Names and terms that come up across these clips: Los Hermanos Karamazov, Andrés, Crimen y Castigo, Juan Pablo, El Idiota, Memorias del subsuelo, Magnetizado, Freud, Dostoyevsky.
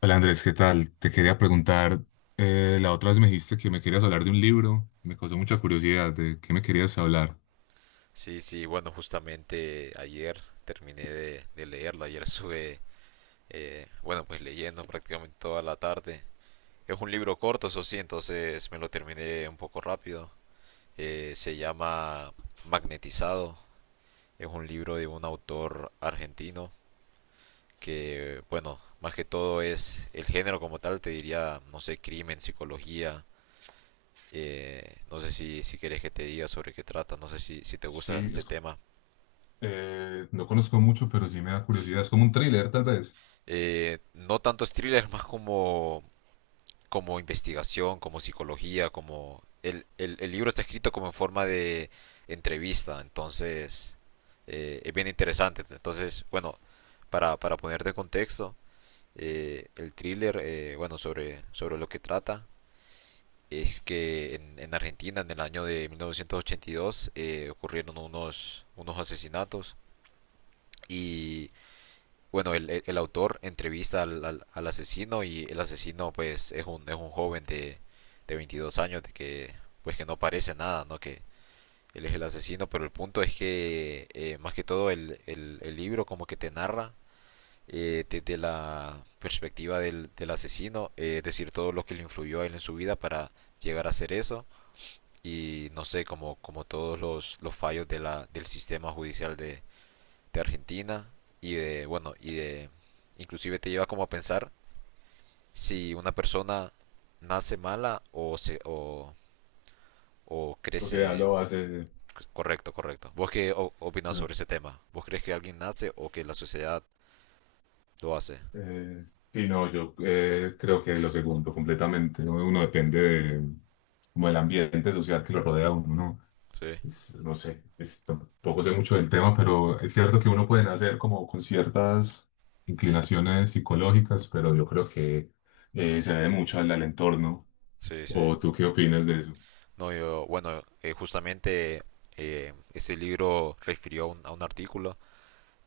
Hola Andrés, ¿qué tal? Te quería preguntar, la otra vez me dijiste que me querías hablar de un libro, me causó mucha curiosidad, ¿de qué me querías hablar? Sí, sí, bueno, justamente ayer terminé de leerlo, ayer sube, bueno, pues leyendo prácticamente toda la tarde. Es un libro corto, eso sí, entonces me lo terminé un poco rápido. Se llama Magnetizado. Es un libro de un autor argentino que, bueno, más que todo es el género como tal, te diría, no sé, crimen, psicología. No sé si quieres que te diga sobre qué trata, no sé si te gusta Sí, este es co- tema. No conozco mucho, pero sí me da curiosidad, es como un thriller tal vez. No tanto es thriller, más como investigación, como psicología. El libro está escrito como en forma de entrevista, entonces es bien interesante. Entonces, bueno, para ponerte en contexto, el thriller, bueno, sobre lo que trata, es que en Argentina, en el año de 1982, ocurrieron unos asesinatos. Y bueno, el autor entrevista al asesino, y el asesino pues es un joven de 22 años, de que pues que no parece nada, ¿no? Que él es el asesino, pero el punto es que, más que todo el libro como que te narra, desde la perspectiva del asesino. Es decir, todo lo que le influyó a él en su vida para llegar a hacer eso, y no sé, como todos los fallos de la, del sistema judicial de Argentina y de, bueno, y de, inclusive te lleva como a pensar si una persona nace mala, o La sociedad crece. lo hace... Correcto, correcto. ¿Vos qué opinás ¿No? sobre ese tema? ¿Vos crees que alguien nace o que la sociedad lo hace? Sí, no, yo creo que lo segundo completamente, ¿no? Uno depende de, como del ambiente social que lo rodea a uno, ¿no? Sí, No sé, tampoco sé mucho del tema, pero es cierto que uno puede nacer como con ciertas inclinaciones psicológicas, pero yo creo que se debe mucho al entorno. sí, sí. ¿O tú qué opinas de eso? No, yo, bueno, justamente, ese libro refirió a un artículo,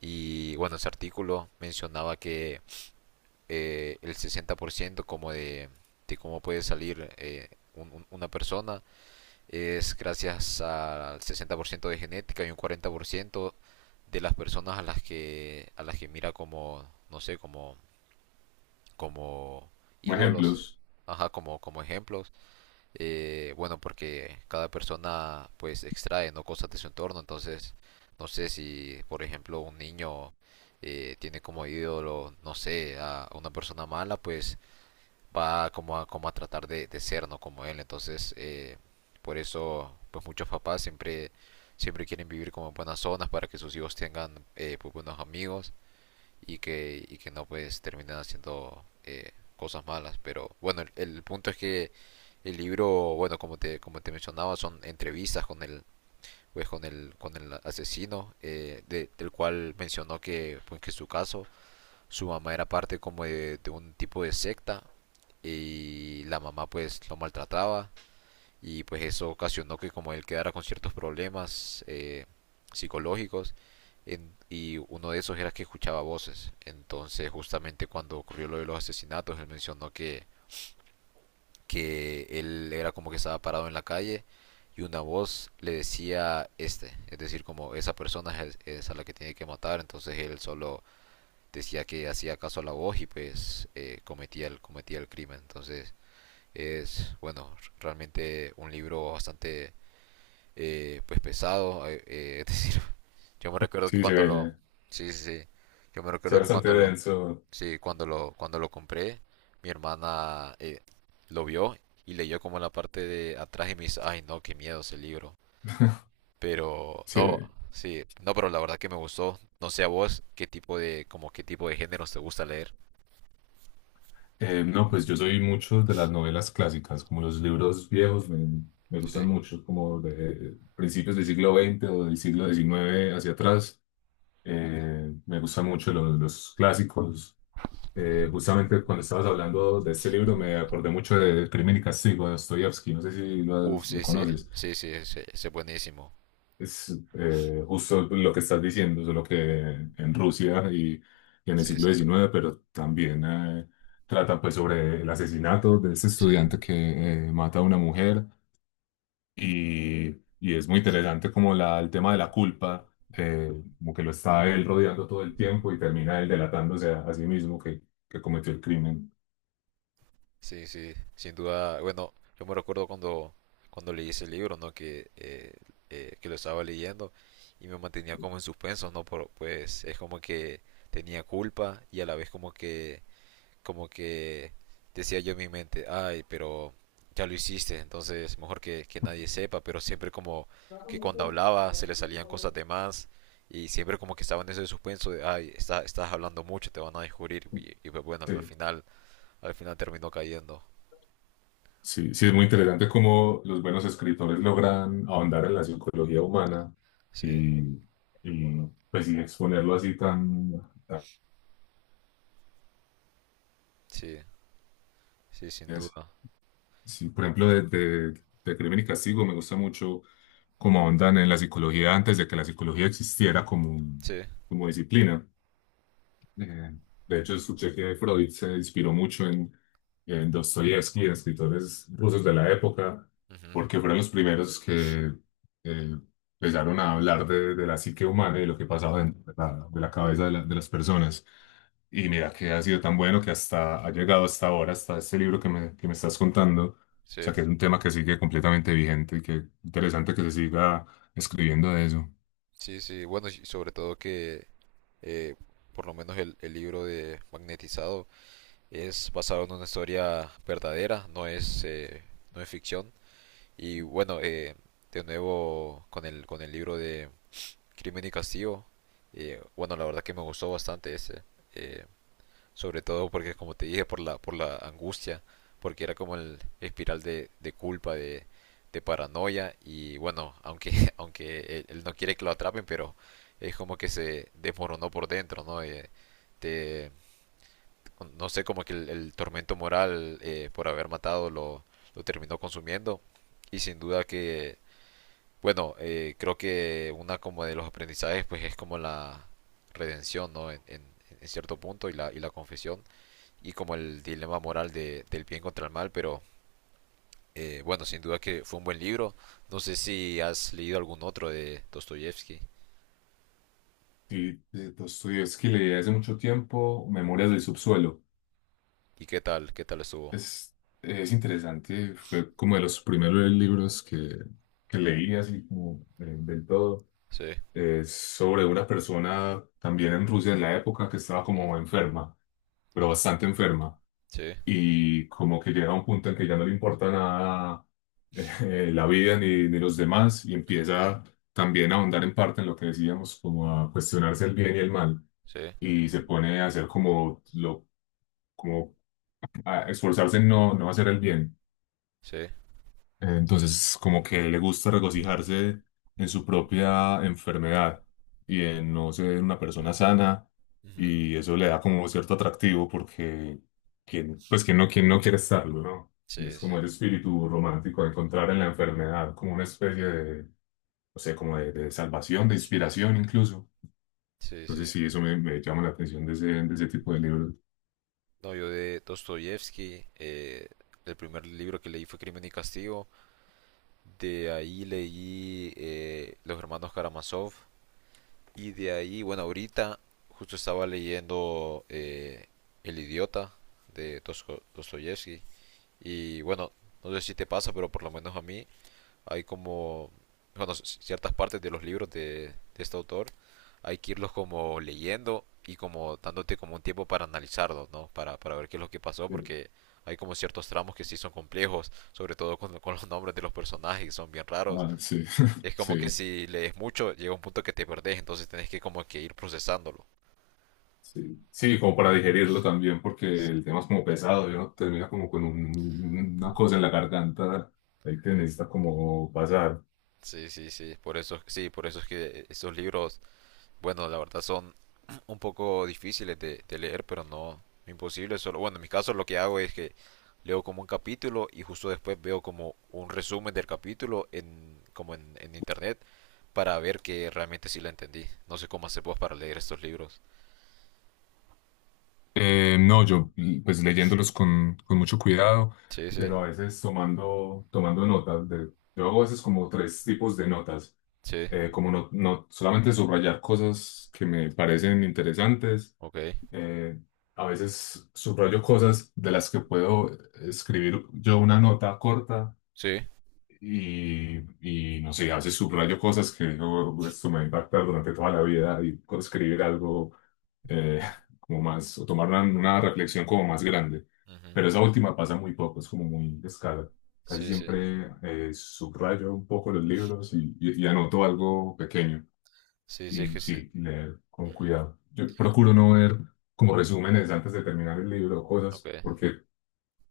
y bueno, ese artículo mencionaba que, el 60% como cómo puede salir, una persona, es gracias al 60% de genética y un 40% de las personas a las que mira como, no sé, como Como ídolos. ejemplos, Ajá, como ejemplos. Bueno, porque cada persona pues extrae no cosas de su entorno, entonces no sé si, por ejemplo, un niño, tiene como ídolo, no sé, a una persona mala, pues va como a tratar de ser, ¿no? Como él. Entonces, por eso, pues muchos papás siempre quieren vivir como en buenas zonas, para que sus hijos tengan, pues, buenos amigos, y que, no pues terminen haciendo, cosas malas. Pero bueno, el punto es que el libro, bueno, como te mencionaba, son entrevistas con el, pues, con el asesino, del cual mencionó que, pues, que su caso, su mamá era parte como de un tipo de secta, y la mamá pues lo maltrataba, y pues eso ocasionó que como él quedara con ciertos problemas, psicológicos, y uno de esos era que escuchaba voces. Entonces justamente cuando ocurrió lo de los asesinatos, él mencionó que él era como que estaba parado en la calle, y una voz le decía, este, es decir, como esa persona es a la que tiene que matar. Entonces él solo decía que hacía caso a la voz, y pues, cometía el crimen. Entonces es, bueno, realmente un libro bastante, pues, pesado. Es decir, yo me recuerdo que sí, cuando lo... Sí, sí, sí. Yo me se ve recuerdo que bastante cuando lo... denso. Sí, cuando lo compré, mi hermana, lo vio, y leyó como la parte de atrás y me dice, ay no, qué miedo ese libro. Pero Sí, no, sí, no, pero la verdad que me gustó. No sé a vos qué tipo de, como qué tipo de géneros te gusta leer. No, pues yo soy mucho de las novelas clásicas, como los libros viejos me Sí. gustan mucho, como de principios del siglo veinte o del siglo diecinueve hacia atrás. Me gustan mucho los clásicos. Justamente cuando estabas hablando de este libro me acordé mucho de Crimen y Castigo de Dostoyevsky, no sé si lo Sí, sí, conoces. sí, sí, sí, sí, buenísimo. Es justo lo que estás diciendo, solo que en Rusia y en el Sí, siglo sí, XIX, pero también trata pues sobre el asesinato de ese sí, estudiante que mata a una mujer y, y es muy interesante como el tema de la culpa, eh, como que lo está él rodeando todo el tiempo y termina él delatándose a sí mismo que cometió el crimen. sí, sí, sin duda. Bueno, yo me recuerdo cuando leí ese libro, ¿no? Que lo estaba leyendo, y me mantenía como en suspenso, ¿no? Pues es como que tenía culpa, y a la vez como que, como que decía yo en mi mente, ay, pero ya lo hiciste, entonces mejor que, nadie sepa. Pero siempre como que cuando hablaba se le salían cosas de más, y siempre como que estaba en ese suspenso de, ay, estás hablando mucho, te van a descubrir, y, pues bueno, Sí. Al final terminó cayendo. Sí, sí, es muy interesante cómo los buenos escritores logran ahondar en la psicología humana Sí, y, y, pues y exponerlo así tan... tan- sí, sí, sin es- duda. Sí, por ejemplo, de Crimen y Castigo me gusta mucho cómo ahondan en la psicología antes de que la psicología existiera como, Sí, como disciplina. Eh, de hecho, escuché que Freud se inspiró mucho en Dostoyevsky, en escritores rusos de la época, ujú, porque fueron los primeros que eh, empezaron a hablar de la psique humana y de lo que pasaba dentro de de la cabeza de las personas. Y mira que ha sido tan bueno que hasta ha llegado hasta ahora, hasta este libro que que me estás contando. O sí, sea, que es un tema que sigue completamente vigente y que interesante que se siga escribiendo de eso. sí, sí, bueno, y sobre todo que, eh, por lo menos el libro de Magnetizado es basado en una historia verdadera, no es ficción. Y bueno, de nuevo con el, libro de Crimen y Castigo. Bueno, la verdad que me gustó bastante ese. eh, Sobre todo porque, como te dije, por la, angustia, porque era como el espiral de, culpa, de, paranoia. Y bueno, aunque, aunque él no quiere que lo atrapen, pero es como que se desmoronó por dentro, ¿no? Te, no sé, como que el tormento moral, por haber matado, lo terminó consumiendo. Y sin duda que, bueno, creo que una como de los aprendizajes, pues es como la redención, ¿no? En cierto punto, y la, confesión y como el dilema moral del bien contra el mal. Pero, bueno, sin duda que fue un buen libro. No sé si has leído algún otro de Dostoyevsky, Sí, de Dostoyevsky leí hace mucho tiempo Memorias del subsuelo. y qué tal estuvo. Es, es interesante, fue como de los primeros libros que leí así como del todo. Sí, Es sobre una persona también en Rusia en la época que estaba ujú, como enferma, pero bastante enferma. sí, Y como que llega a un punto en que ya no le importa nada la vida ni los demás y ujú, empieza también a ahondar en parte en lo que decíamos, como a cuestionarse el bien y el mal. sí, Y se pone a hacer como, lo, como a esforzarse en no hacer el bien. sí, Entonces, como que le gusta regocijarse en su propia enfermedad y en no ser una persona sana, ujú, y eso le da como cierto atractivo porque, quien, pues, quien no quiere estarlo, ¿no? Y es sí, sí, como el espíritu romántico, de encontrar en la enfermedad como una especie de, no sé, como de salvación, de inspiración incluso. sí, Entonces, sí. sí, me llama la atención de de ese tipo de libros. No, yo de Dostoyevsky, el primer libro que leí fue Crimen y Castigo. De ahí leí, Los Hermanos Karamazov. Y de ahí, bueno, ahorita justo estaba leyendo, El Idiota de Dostoyevsky. Y bueno, no sé si te pasa, pero por lo menos a mí hay como, bueno, ciertas partes de los libros de este autor, hay que irlos como leyendo y como dándote como un tiempo para analizarlos, ¿no? Para ver qué es lo que pasó, Sí. porque hay como ciertos tramos que sí son complejos, sobre todo con los nombres de los personajes, que son bien raros. Ah, sí, Es como que sí. si lees mucho, llega un punto que te perdés, entonces tenés que como que ir procesándolo. Sí, sí, como para digerirlo también, porque el tema es como pesado, ¿no? Termina como con una cosa en la garganta, ahí que necesita como pasar. Sí, sí, sí, por eso es que esos libros, bueno, la verdad son un poco difíciles de leer, pero no imposible. Solo, bueno, en mi caso lo que hago es que leo como un capítulo, y justo después veo como un resumen del capítulo en, como en internet, para ver que realmente sí la entendí. No sé cómo hacer vos para leer estos libros. No, yo pues leyéndolos con mucho cuidado, Sí, sí, pero a veces tomando notas. De, yo hago a veces como tres tipos de notas, sí, como no solamente subrayar cosas que me parecen interesantes, ok, eh, a veces subrayo cosas de las que puedo escribir yo una nota corta. sí, Y, y no sé, a veces subrayo cosas que digo, esto me va a impactar durante toda la vida y puedo escribir algo eh, como más, o tomar una reflexión como más grande. ujú, Pero esa última pasa muy poco, es como muy descarada. Casi sí, sí, siempre subrayo un poco los libros y, y anoto algo pequeño. sí, sí, es Y que sí, sí, leer con ujú, cuidado. Yo procuro no ver como resúmenes antes de terminar el libro o ok, cosas, porque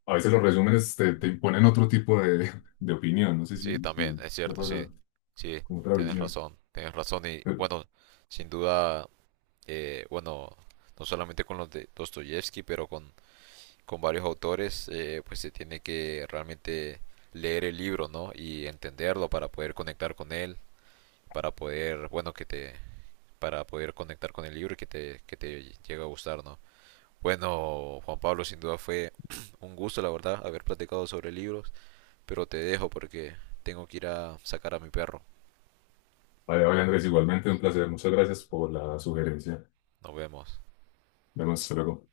a veces los resúmenes te imponen otro tipo de opinión. No sé sí, si, también, si es te ha cierto, sí, pasado sí, con otra tienes visión. razón, tienes razón, y Pero, bueno, sin duda, bueno, no solamente con los de Dostoyevsky, pero con varios autores, pues se tiene que realmente leer el libro, ¿no? Y entenderlo para poder conectar con él, para poder, bueno, que te, para poder conectar con el libro y que te llegue a gustar, ¿no? Bueno, Juan Pablo, sin duda fue un gusto, la verdad, haber platicado sobre libros, pero te dejo porque tengo que ir a sacar a mi perro. vale, vale, Andrés, igualmente un placer. Muchas gracias por la sugerencia. Nos vemos. Vemos luego.